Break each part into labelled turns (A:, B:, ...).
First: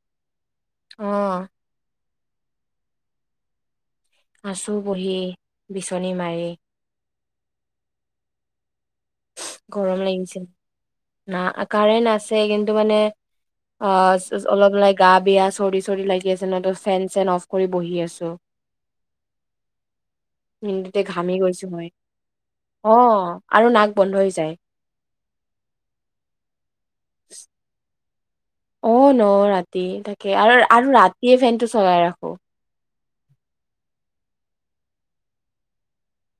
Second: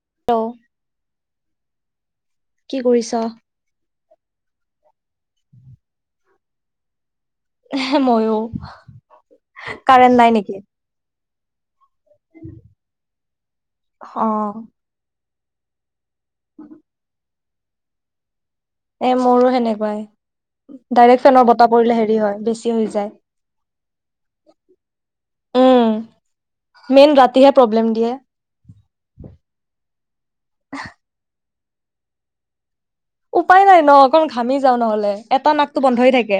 A: Hello
B: আহ
A: কি কৰিছ
B: আচো বহি বিচনী মাৰি
A: হে মইয়ো
B: গৰম
A: কাৰণ্ট
B: লাগিছে
A: নাই নেকি
B: না কাৰেণ্ট আছে কিন্তু মানে অ অলপাই গা বিয়া চৰি চৰি লাই কি আছিল ফেন চেন অফ কৰি বহি আছোঁ।
A: এ মোৰো সেনেকোৱাই
B: মিনিটতে
A: ডাইৰেক্ট
B: ঘামি
A: ফেনৰ
B: গৈছো
A: বতাহ
B: মই
A: পৰিলে হেৰি হয় বেছি হৈ যায়
B: অ' আৰু নাক বন্ধ হৈ যায়
A: উম মেইন ৰাতিহে প্ৰব্লেম দিয়ে
B: অ ন ৰাতি তাকে আৰু আৰু ৰাতিয়ে ফেন টো চলাই ৰাখো
A: উপায় নাই ন অকণ ঘামি যাওঁ নহলে এটা নাকটো বন্ধই থাকে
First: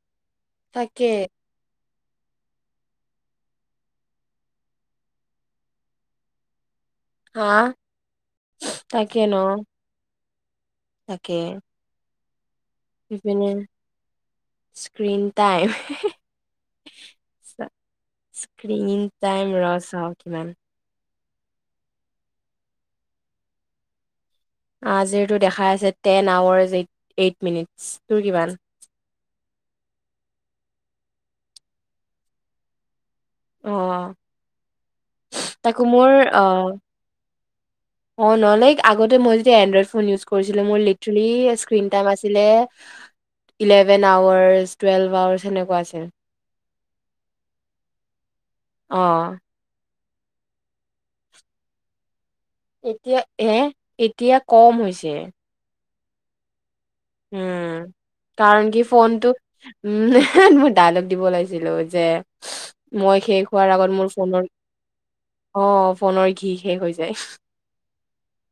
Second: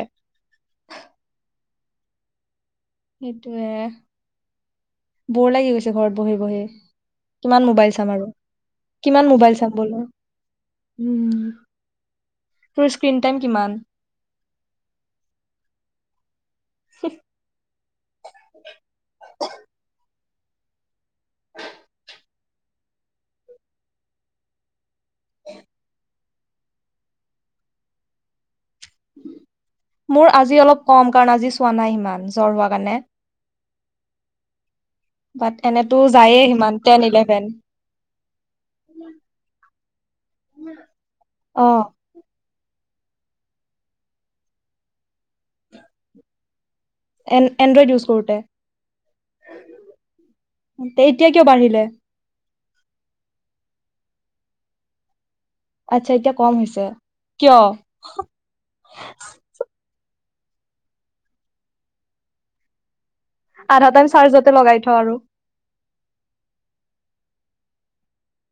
B: থাকে
A: এ বৰ লাগি গৈছে ঘৰত বহি বহি
B: হা
A: কিমান মোবাইল চাম আৰু
B: তাকে
A: কিমান
B: ন
A: মোবাইল চাম বোলো উম তোৰ স্ক্ৰীন টাইম
B: ইভিনে
A: কিমান?
B: স্ক্ৰীন টাইম স্ক্ৰন টাইম ৰছ হ কিমান আ যিহেতটো দেখা আছে তোৰ কিমান
A: মোৰ আজি অলপ কম কাৰণ আজি চোৱা নাই ইমান জ্বৰ হোৱা কাৰণে
B: অ
A: বাট
B: তাকো
A: এনেতো
B: মোৰ
A: যায়ে
B: অ
A: সিমান টেন ইলেভেন
B: অ নলেক আগতে মই য এনড্ৰইড ফোন ইউজ কৰিছিলো মোৰ লিটেলি
A: অ
B: স্কন টাইম আছিলে ইলেভেন আৱাৰ্চ টুৱেল্ভ আৱাৰ্চ সেনেকুৱা আছিল
A: এ এনড্ৰইড ইউজ কৰোঁতে
B: অ
A: এতিয়া কিয় বাঢ়িলে
B: এতিয়া এ এতিয়া কম হৈছে
A: আচ্ছা এতিয়া কম হৈছে কিয়
B: উম কাৰণ কি ফোনটো উম মই ডাইলগ দিব লাগাইছিলো যে মই শেষ হোৱাৰ
A: আধা
B: আগত
A: টাইম
B: মোৰ ফোনৰ
A: চাৰ্জতে লগাই থ আৰু
B: অ ফোনৰ ঘি শেষ হৈছে সেই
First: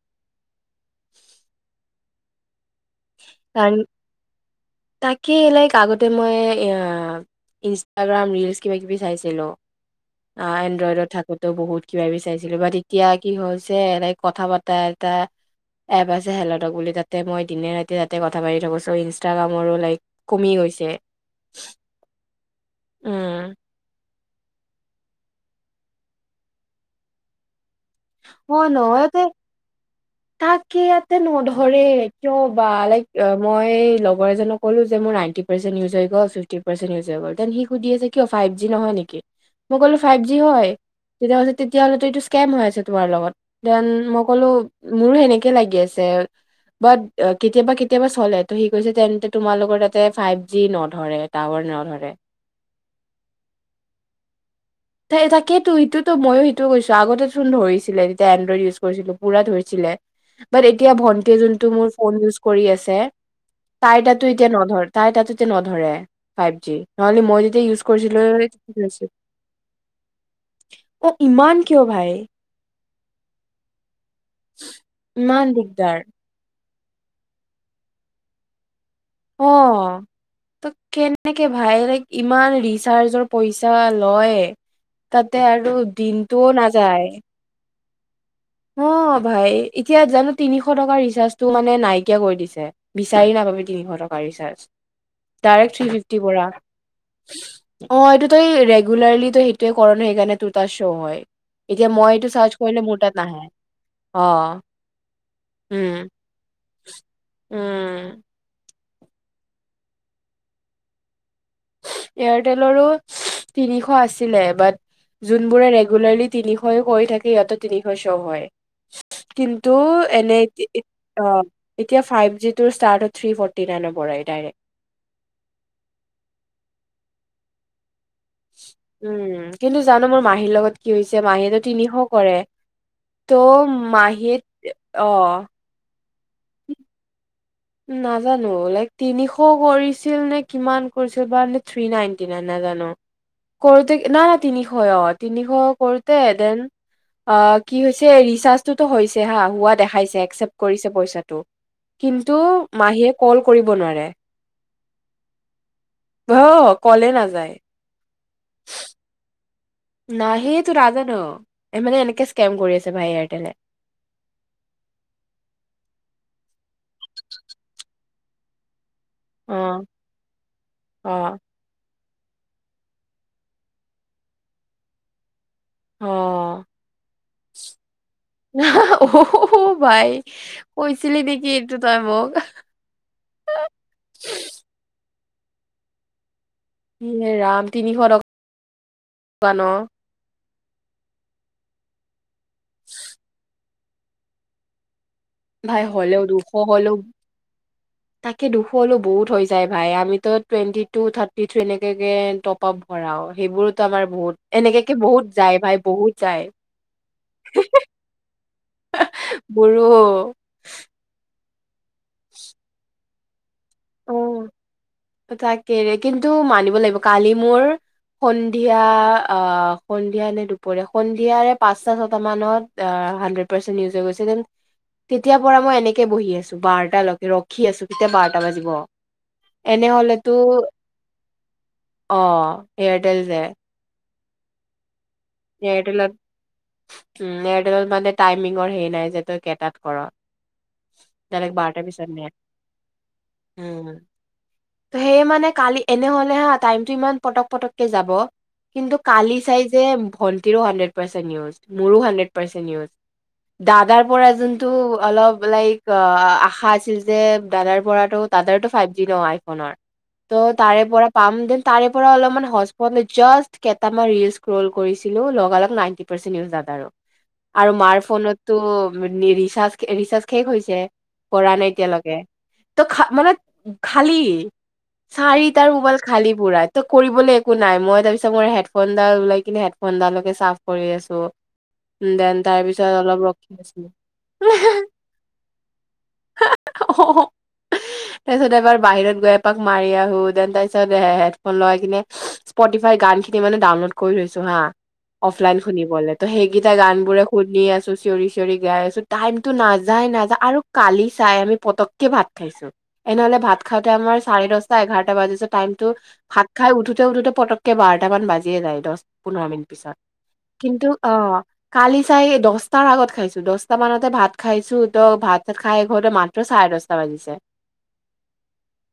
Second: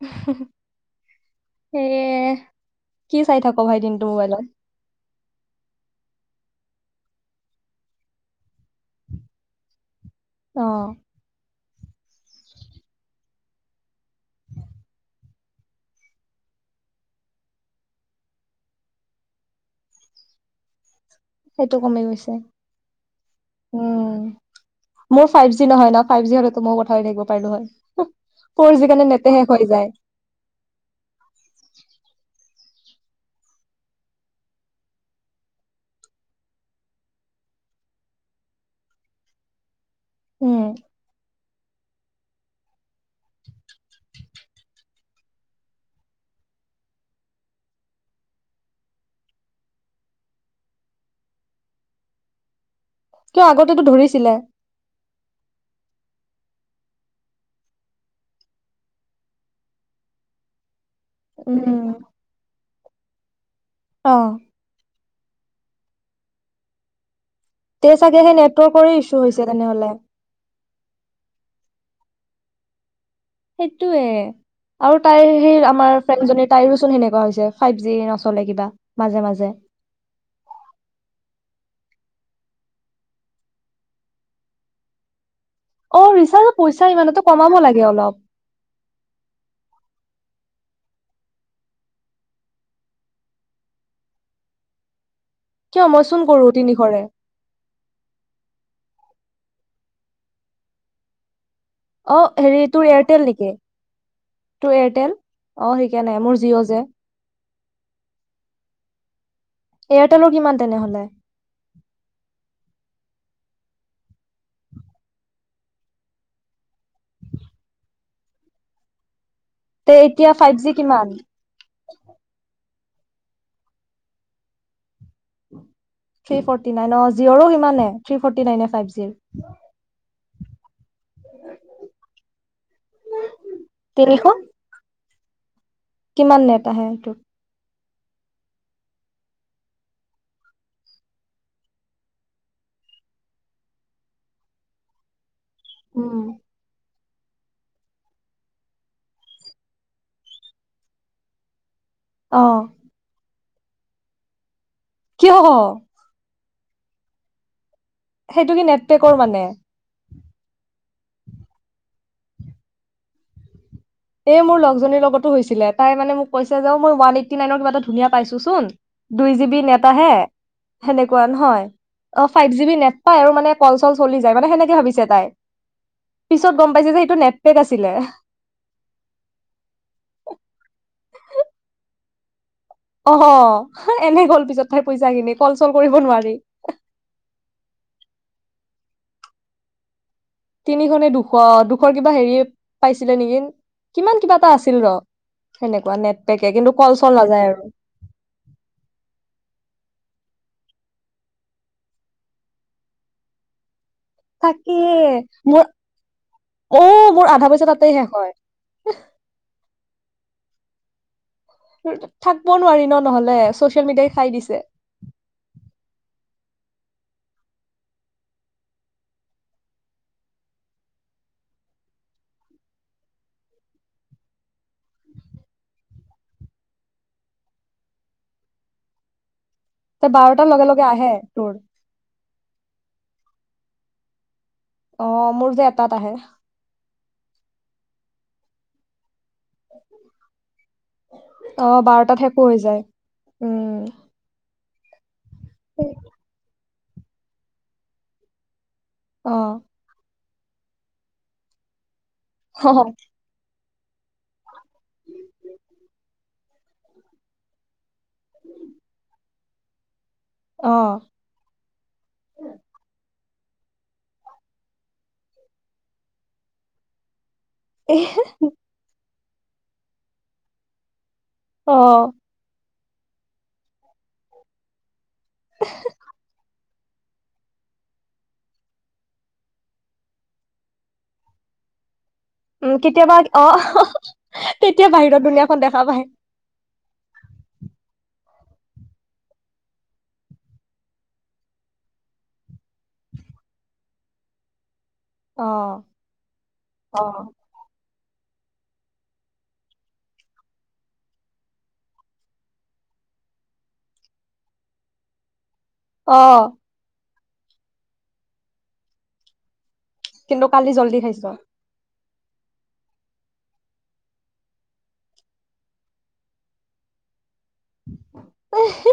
A: উম এইএ এ কি চাই থাক ভাই দিনটো মোবাইলত
B: তাকেই লাইক আগতে মই এ ইনষ্টাগ্ৰাম ৰিলচ কিবা কিবি চাইছিলো আই
A: অ
B: এড্ৰইডত থাকোতে বহুত কিবা বিচাৰিছিলো বা তেতিয়া কি হৈছে এনেক কথা বতা এটা এবাৰছে হেলতক বুলি তাতে মই দিনে ৰাতি দিনে ৰাতিয়ে কথা পাতি থাকব চ' ইনষ্টাগ্ৰামৰো লাইক কমি গৈছে
A: সেইটো কমি গৈছে
B: উম
A: উম মোৰ ফাইভ জি নহয় ন ফাইভ জি হলেতো মই কথা থাকিব পাৰিলো হয়
B: মই
A: মোৰ আজি কালি
B: নহয়তে
A: নেটে শেষ হৈ যায়
B: তাকে ইয়াতে নধৰে কিয় লাইক মই লগৰ এক কলো যে মোৰ নাইটি পাৰ্চউজ হৈল ফটি পাৰজ হৈ গলন সি সুধি আছে কিয় ফাইভ জি নহয় নেকি মই কলো ফাইভ জি
A: উম
B: হয় তেতি তেতিয়াহ'লেতো এইটো স্কেম হৈ আছে তোমাৰ লগত দেন মই ক'লো মোৰো সেনেকে লাগি আছে ব কেতিয়াবা কেতিয়াবা চলে ত সি কৈছে যে তেন্তে তোমালোকৰ তাতে ফাইভ জি নধৰে টাৱাৰ নধৰে
A: কিয় আগতেতো ধৰিছিলে
B: তাকেটো সটোতো ময়ো সেইটো কৈ আগতেচোন ধৰিছিলে তেতিয়া এডইড ইউজ কৰিছিলো পুৰা ধৰিছিলে এতিয়া ভণ্ট এতিয়া যোনটো মোৰ
A: উম
B: ফোনউজ কৰি আছে তাই
A: অ
B: তাতো এতিয়া নধৰে তাই তাতেতে নধৰে ফাইভ জি নহলে মই য
A: এতিয়া চাগে সেই নেটৱৰ্কৰে ইছ্যু হৈছে তেনেহলে
B: অ ইমান কিয় ভাই
A: সেইটোয়ে আৰু তাইৰ
B: ইমান
A: সেই আমাৰ
B: দিগদাৰ
A: ফ্ৰেনজনী তাওঁ সেনেকুৱা হৈছে ফাইভ জি নচলে কিবা মাজে
B: অ
A: মাজে
B: ত কেনেক ভাই লাইক ইমান ৰিচাৰ্জৰ পইচা লয় তাত
A: অ ৰিচাৰ্জৰ পইচা ইমান কমাব লাগে অলপ
B: অ ভাই এতিয়া জানো তিনিশ টকাৰ ৰিচাৰ্জটো মানে নাইকিয়া কৰি দিছে বিচাৰি নাপাবি তিনিশ টকা ৰিচাৰ্জ ডাইৰেক্ট
A: কিয়
B: থ্ৰী
A: মই
B: ফিফটিৰ
A: চোন কৰো
B: পৰা
A: তিনিশৰে
B: অ এইটো তাই ৰেগুলৰলী সেইটো কৰণো সেইকাৰণে তোৰ তাত শো হয় এতিয়া মই
A: অ
B: এইটো চাৰ্চ
A: হেৰি
B: কৰিলে
A: তোৰ
B: মোৰ তাত
A: এয়াৰটেল
B: নাহে
A: নেকি
B: অ'।
A: তোৰ এয়াৰটেল আ সেই
B: উম,
A: কাৰণে মোৰ কয় যে
B: উম
A: এয়াৰটেলৰ কিমান তেনেহ'লে
B: এয়াৰটেলৰো তিনিশ আছিলে বাট যোনবোৰে ৰেগুলাৰলি তিনিশ কৰি থাকে ইিহঁতে তিনিশ শ হয় কিন্তু
A: তে এতিয়া
B: এনে
A: ফাইভ
B: এতি
A: জি কিমান
B: অ এতিয়া ফাইভ জি টু ষ্টাৰটো থ্ৰী ফ'ৰ্টি নাইনৰ পৰাই ডাইৰেক্ট
A: থ্ৰী ফৰ্টি নাইন অ জঅৰো কিমানে থ্ৰ্ৰী ফ'ৰ্টি নাইনে ফাইভ জিৰ'
B: উম, কিন্তু জানো মোৰ মাহীৰ লগত কি হৈছে মহীৰো তিনিশ কৰে। ত',
A: তিনিশ
B: মাহীত অ'
A: কিমান নেত আহে এইটোত?
B: নাজানো, লাইক তিনিশ কৰিছিল নে কিমান কৰিছিল বা নে থি নাইনটি নাই নাজানো? কৰোতে, নাই নাই তিনিশ অ, তিনিশ সৌ কৰোঁতে
A: উম
B: এদিন অ কি হৈছে, ৰিচাৰ্জটোতো হৈছে হা, হোৱা দেখাইছে। একচেপট কৰিছে পইচাটো। টো
A: অ
B: মাহীয়ে কল কৰিব নোৱাৰে।
A: কিয়?
B: অ কলে নাযায়।
A: সেইটো কি নেটটেকৰ মানে?
B: নাহে টো তাকেত, মানে এনেকে স্কেম কৰি আছে ভাই এয়াৰটেলে।
A: এই মোৰ লগজনীৰ লগতো হৈছিলে, তাই মানে মোক কৈছে হ'লেও ই ৱান এইটি নাই কা ধুনীয়া পাইছো চোন? দুই জিব
B: অ'
A: নেতাহে, সেনেকুৱা
B: অ'
A: নহয়? অ ফাইভ জি বি নেট পায় আৰু মানে কল চল চলি যায়, মানে সেনেকে ভাবিছে তাই। পিছত
B: অ'
A: গম পাইছে যে এইটো নেটপেক আছিলে।
B: অহ-সহ ভাই, কৈছিলি নেকি এইটোত তাই মোকক?
A: অ' এনেহে গ'ল পিছত, তাইৰ পইচা কিনিত কল চল কৰিব নোৱাৰি।
B: ৰাম তিনিশ টকা, পোৱা ন?
A: তিনিখনে দুশ-দুশৰ কিবা হেৰি, পাইছিলে নেকি? কিমান কিবা এটা আছিল ৰ
B: ভাই
A: সেনেকুৱা নেট
B: হ'লেও দুখ
A: পেকে কিন্তু
B: হলেও,
A: কল চল নাযায় আৰু
B: তাকে দুখ হ'লেও বহুত হৈ যায় ভাই আমিতো টুৱেণ্টি টু, থাৰ্টি থ্ৰী এনেকাকে টপ আপ ভৰাও, সেইবোৰত
A: তাকেই! মোৰ
B: বহুত যায়
A: অ' মোৰ আধা পইচা তাতেই শেষ হয়।
B: মোৰো'
A: থাকিব নোৱাৰি ন? নহ'লে ছ'চিয়েল মিডিয়াই খাই
B: অ'
A: দিছে।
B: তাকেৰে কিন্তু মানিব লাগিব কালি মোৰ সন্ধিয়া সন্ধিয়া নে দুপৰীয়া মানিব লাগিব, কালি মোৰ--সন্ধিয়া আ' সন্ধিয়া নে দুপৰীয়া, সন্ধিয়াৰে পাঁচটা ছটা মানত হাডড পাৰ্চেন্ট উজ হৈ গৈছে দেন--তেতিয় পৰা মই এনেকে বহি আছো বাৰ্তা লৈকে, ৰখি আছো কেতিয়া বাৰটা বিব। ৱাহ।
A: ত বাৰটাৰ লগে লগে আহে
B: অ এয়াৰটেল যোয়
A: অ মোৰ যে এটাত আহে
B: নেটৰ কাৰণে টাইমিঙৰ হেই নাই যে তাত ডাইৰেক্ট
A: আহ
B: বাৰটাৰ পিছত
A: বাৰটাত
B: নিয়ে
A: হে হৈ যায় উম
B: সে মানে কালি এনেহ'লে শা টাইমটো ইমান পটক পটককে যাব কিন্তু কালি
A: অ
B: চাই যে ভন্তিৰো হান্দেত পাৰ্চেন্ত নিউজ মোৰো হান্দেত পাৰ্চন ইউচ দাদাৰ পৰা যোনটো অলপ লাইক অ আশা আছিল যে দাদাৰ পৰা ত তাদতেতটো ফাইভ জি নহয় খনৰ ত'
A: অ
B: তাৰে পৰা পাম দিন তাৰে পৰা অলপমান হস্পপত লৈ জাষ্ট কেইটামান ৰিল স্কৰ্ল কৰিছিলো লগালক নাইনটি পাৰ্চন্ আৰু আৰু মাৰ
A: এ
B: ফোনততো ৰিচাৰ্জ ৰিচাৰ্জ শেষ হৈছে কৰা নাই
A: অ
B: এতিয়ালৈকে ত খ মানে খালি চাৰি তাৰ মুবাল খালী পুৰাত ত কৰিবলৈ একো নাই মই তাৰ পিছত মোৰ হেডফোনডাল লাইক কিন্তু হেডফোনডালকে চা্ফ কৰি আছো দেন তাৰ
A: উ
B: পিছত
A: কেতিয়াবা
B: অলপ ৰখি
A: আহ
B: আছো
A: তেতিয়া বাহিৰত দুুনীয়াখন দেখা পায়
B: তাৰ পিছত এবাৰ বাহিৰত গৈ এপাক মাৰি আহো দেন তাৰ পিছত এ হেডফোন লাই কিনে স্পটিফাই গান খিনি মানে ডাউনলোড কৰি থৈছ চহা অফলাইন
A: অ
B: শুনিবলে ত সেইকেইটা গান
A: অ
B: বোৰে শুনি আছো চিঞৰি চিঞৰি গাই আছো টাইমতটো নাযাই নাযা আৰু কালি চাই আমি পতককে ভাত খাইছো এনেহলে ভাত খাওঁতে আমাৰ চাৰে দশটা এঘাৰটা বাজত টাইমটো
A: অ
B: ভাত খাই উঠোতে উঠোতে পটককে বাৰটা মান বাজিয়ে যায় দশ পোন্ধৰ মিনিত পিছত
A: কালি
B: কিন্তু
A: জল্দি
B: অ
A: খাইছ
B: কালি চাই দহটাৰ আগত খাইছো দহটা মানতে ভাত খাইছো ত ভাত চাত খাই ঘৰতে মাত্ৰ চাৰে দহটা বাজিছে
A: ওহো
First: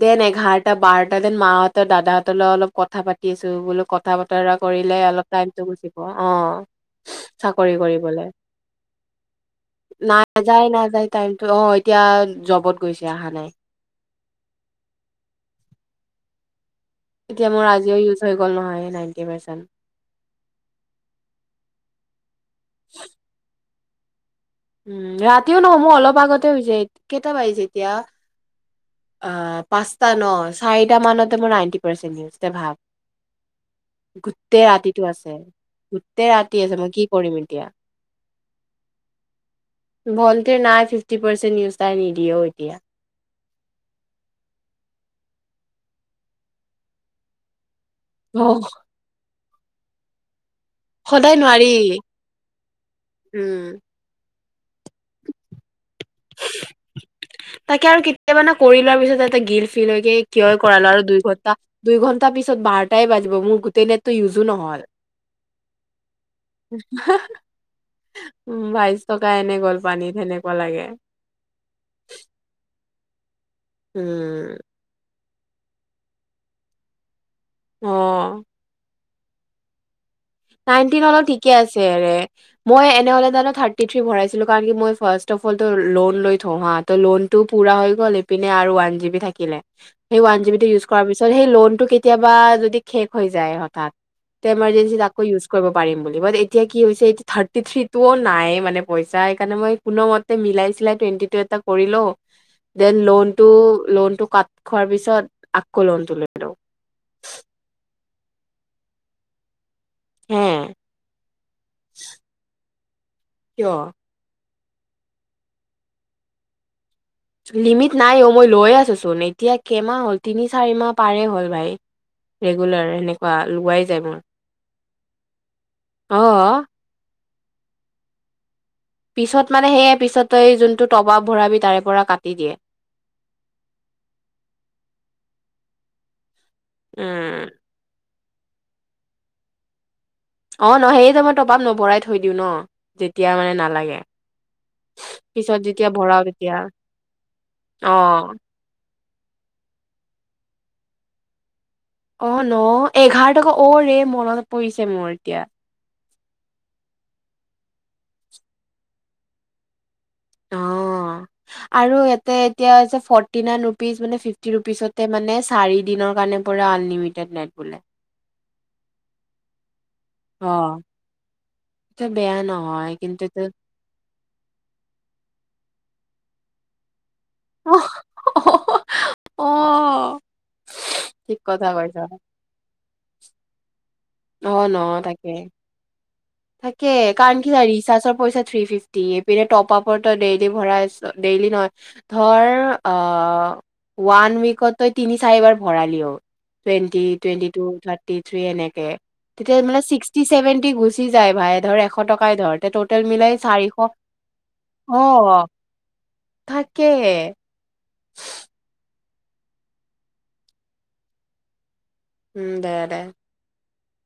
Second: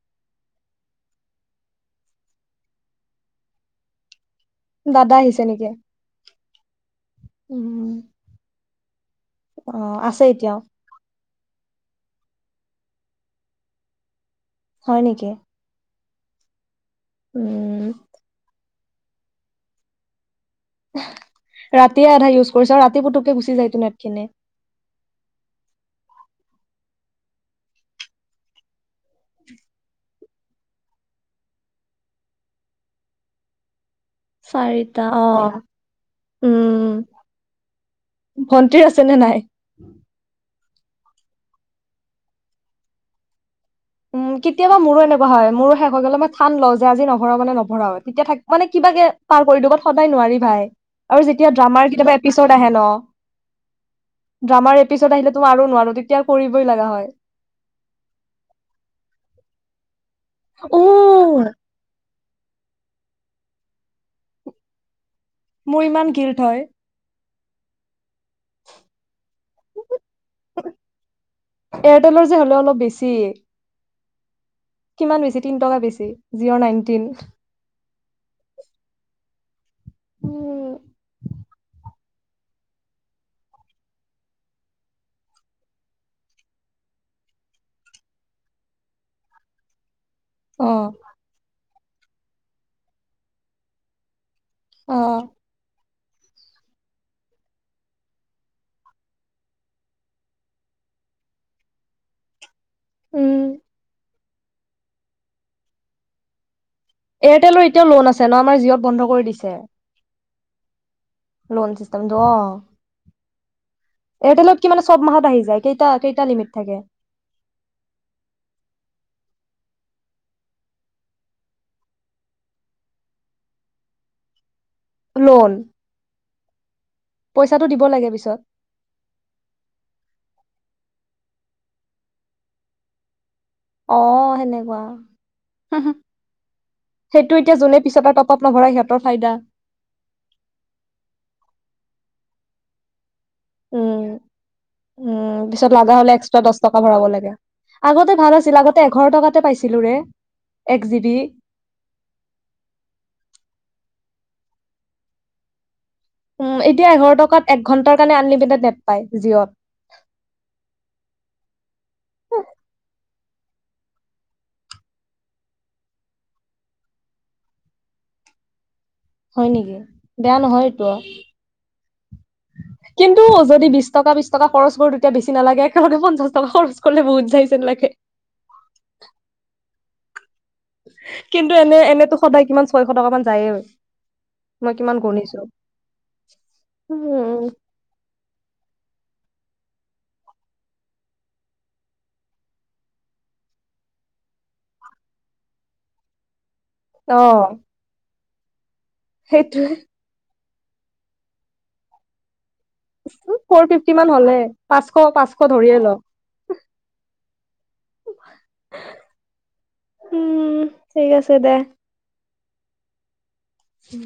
B: দেন এঘাৰটা বাৰটা দেন মাহতৰ দাদাহঁতৰলৈ অলপ কথা পাতি আছো বোল কথা কৰিলে
A: দাদা
B: অলপ
A: আহিছে নেকি
B: টাইমটো গুচিব অ চাকৰি
A: উম
B: কৰিবলে
A: অ আছে
B: নাই
A: এতিয়াও
B: যায় নহয় টাইমটো অ এতিয়া জবত গৈছে অহা নাই
A: হয় নেকি
B: এতিয়া মোৰ
A: উম
B: আজিও ইউজ হৈ গ'ল নহয় নাইটি পাৰ্চেণ্ট
A: ৰাতিয়ে আধা ইউজ কৰিছ আৰু ৰাতি পুতুককে গুচি যায় তো নে কেনে
B: উম ৰাতিও নহয় মোৰ অলপ আগতে হৈছে কেইটা বাজিছে এতিয়া অ পাঁচটা ন চাৰিটা মানতে মোৰ নাইটি পাৰ্চেণ্টিজ তই ভাৱ গোটেই ৰাতিটো
A: অ
B: আছে গোটেই ৰাতি আছে
A: উম
B: মই কি কৰিম এতিয়া
A: ভন্টিৰ আছে নে নাই
B: ভল নাই ফিফটি পাৰ্চেনট নিউজ তাই নিদিয়ে এতিয়া
A: উম কেতিয়াবা মোৰো এনেকুৱা হয় মোৰো শেষ হৈ গ'লে মই ঠান ল যেজি নভৰাও মানে নভৰাও তেতিয়া থাক
B: অ',
A: মানে কিবাকে পাৰ কৰি দবাত সদায় নোৱাৰি ভাই আৰু
B: সদায়
A: যেতিয়া
B: নোৱাৰি
A: ড্ৰামাৰ কেতিয়াবা এপিচড আহে ন
B: উম
A: ড্ৰামাৰ এপিছড আহিলে আৰু নোৱাৰো তেতিয়া কৰিবই লগা হয়
B: তাকে আৰু কেতিয়া মানে কৰিল তাৰ পিছত এটা গিল ফিল হয়গে কিয়ই
A: উ
B: কৰালো আৰু দুই ঘণ্টা দুই ঘণ্টা তাৰ পিছত বাৰটাই বাজিব মোৰ গোটেই নেটটো ইউজো নহল
A: মোৰ ইমান গিলট হয়
B: উম বাইছ টকা এনে গ'ল পানীত সেনেকুৱা লাগে
A: এয়াৰটেলৰ যে হ'লে অলপ বেছি
B: উম
A: ইমান বেজি তিন টকা বেছি Jio nineteen
B: uh
A: um
B: nineteen হলো ঠিকে আছে ৰে মই এনেই হলে জান থাৰ্টি থি ভৰাইছিলো কাৰণ কি মই ফাৰ্ষ্ট অ ফলটো লোন লৈ থও হা লোনতো পূৰা হৈ গল ইপিনে আৰু ওৱান জিবি থাকিলে সেই ৱান জিবিটো
A: অ
B: ইউজ কৰাৰ পিছত সেই লোন টো কেতিয়াবা যদি শেষ হৈ যায় হঠাৎ তে এমাৰজেঞ্চি
A: অ
B: ইউজ কৰিব পাৰিম বুলি বাত এতিয়া কি হৈছে থাৰটি থ্ৰিটোও নাই মানে পইচা সেইকাৰণে মই কোনো মতে মিলাই চিলাই টুৱেন্টি টো এটা কৰি লও দেন
A: উম
B: লোনটো, লোনটো কাত খোৱাৰ পিছত আকলনটো লৈ লওঁ।
A: এয়াৰটেলৰ এতিয়াও লোন আছে ন? আমাৰ জিঅত বন্ধ কৰি দিছে।
B: হম',
A: লন চিষ্টষ্টম দ
B: কিয়?
A: এত কি মানে চব মাহত আহি যায় কেইটা? কেইটা লিমিট থাকে?
B: লিমিট নাই অ' মই লৈ আছোঁচোন এতিয়া কেইমাহ হ'ল তিনি, চাৰিমাহ পাৰেই হ'ল ভাই ৰেগুলাৰ সেনেকুৱা লোৱাই যায় মোৰ।
A: লোন
B: অ',
A: পইচাটো দিব লাগে পিছত।
B: পিছত মানে সেয়ে পিছতেই যোনটো টপাব ভৰাবি তাৰে পৰা কাটি দিয়ে
A: আহ সেনেকুৱা হুহ হুহ সেইটো
B: উম
A: এতিয়া যোনে পিছত আ তত টপ নভৰাই সিহঁতৰ ফাইদা
B: অ ন হেৰি টাইমত যে মই টপ আপ নভৰাই থৈ দিওঁ ন যে
A: উম উম পিছত
B: যেতিয়া
A: লাগা হলে
B: ভৰাও
A: এক্সট্ৰা
B: তেতিয়া
A: দহ টকা ভৰাব লাগে
B: অ
A: আগতে ভাল আছিল আগতে এঘাৰো টকাতে পাইছিলোঁ ৰে এক জি বি
B: অ ন এঘাৰ টকা অ ৰে মনত পৰিছে মোৰ এতিয়া
A: উ এতিয়া এঘাৰ টকাত এক ঘণ্টাৰ কাৰণে আনলিমিটেড নেট পায় জিঅ'ত
B: অঁ আৰু ইয়াতে এতিয়া হৈছে ফৰ্টি নাইন ৰুপিজ মানে ফিফটি ৰুপিচতে মানে চাৰিদিনৰ কাৰণে পৰা আনলিমিটেড নেট বোলে
A: হয় নেকি বেয়া
B: অ
A: নহয় এইটো
B: টো বেয়া নহয়
A: কিন্তু
B: তো
A: যদি বিশ টকা বিশ টকা খৰচ কৰো তেতিয়া বেছি নালাগে একেলোকে পঞ্চাশ টকা খৰচ কৰলে বহুত সেইবিলাকে
B: অঁ
A: কিন্তু এনে এনেতো সদায় কিমান ছয়শ টকা মান যায়ে
B: অ
A: মই
B: ন
A: কিমান
B: তাকে
A: গণিছো।
B: তাকে কাৰণ কি
A: উম
B: ৰিচাৰ্জৰ পইচা থ্ৰী ফিফটি ইপিনে টপ আপতই তই ডেইলি ভৰাইছ ডেইলি নহয় ধৰ আহ ওৱান উইকত তই তিনি চাৰিবাৰ ভৰালিও টুৱেন্টি টুৱেন্টি
A: অ'
B: টো থাৰ টি থি এনেকে তেতিয়া
A: সেইটোৱে
B: মানে চিষ্ট চি ছেভেণ্টি গুচি যায় ভাই ধৰ এশ টকাই ধৰ তে ট'টেল মিলাই
A: ফ'ৰ
B: চাৰিশ
A: ফিফটি মান হলে পাঁচশ
B: অ
A: পাঁচশ ধৰিয়ে ল
B: থাকে
A: উম ঠিক আছে দে
B: উম দে দে
A: উম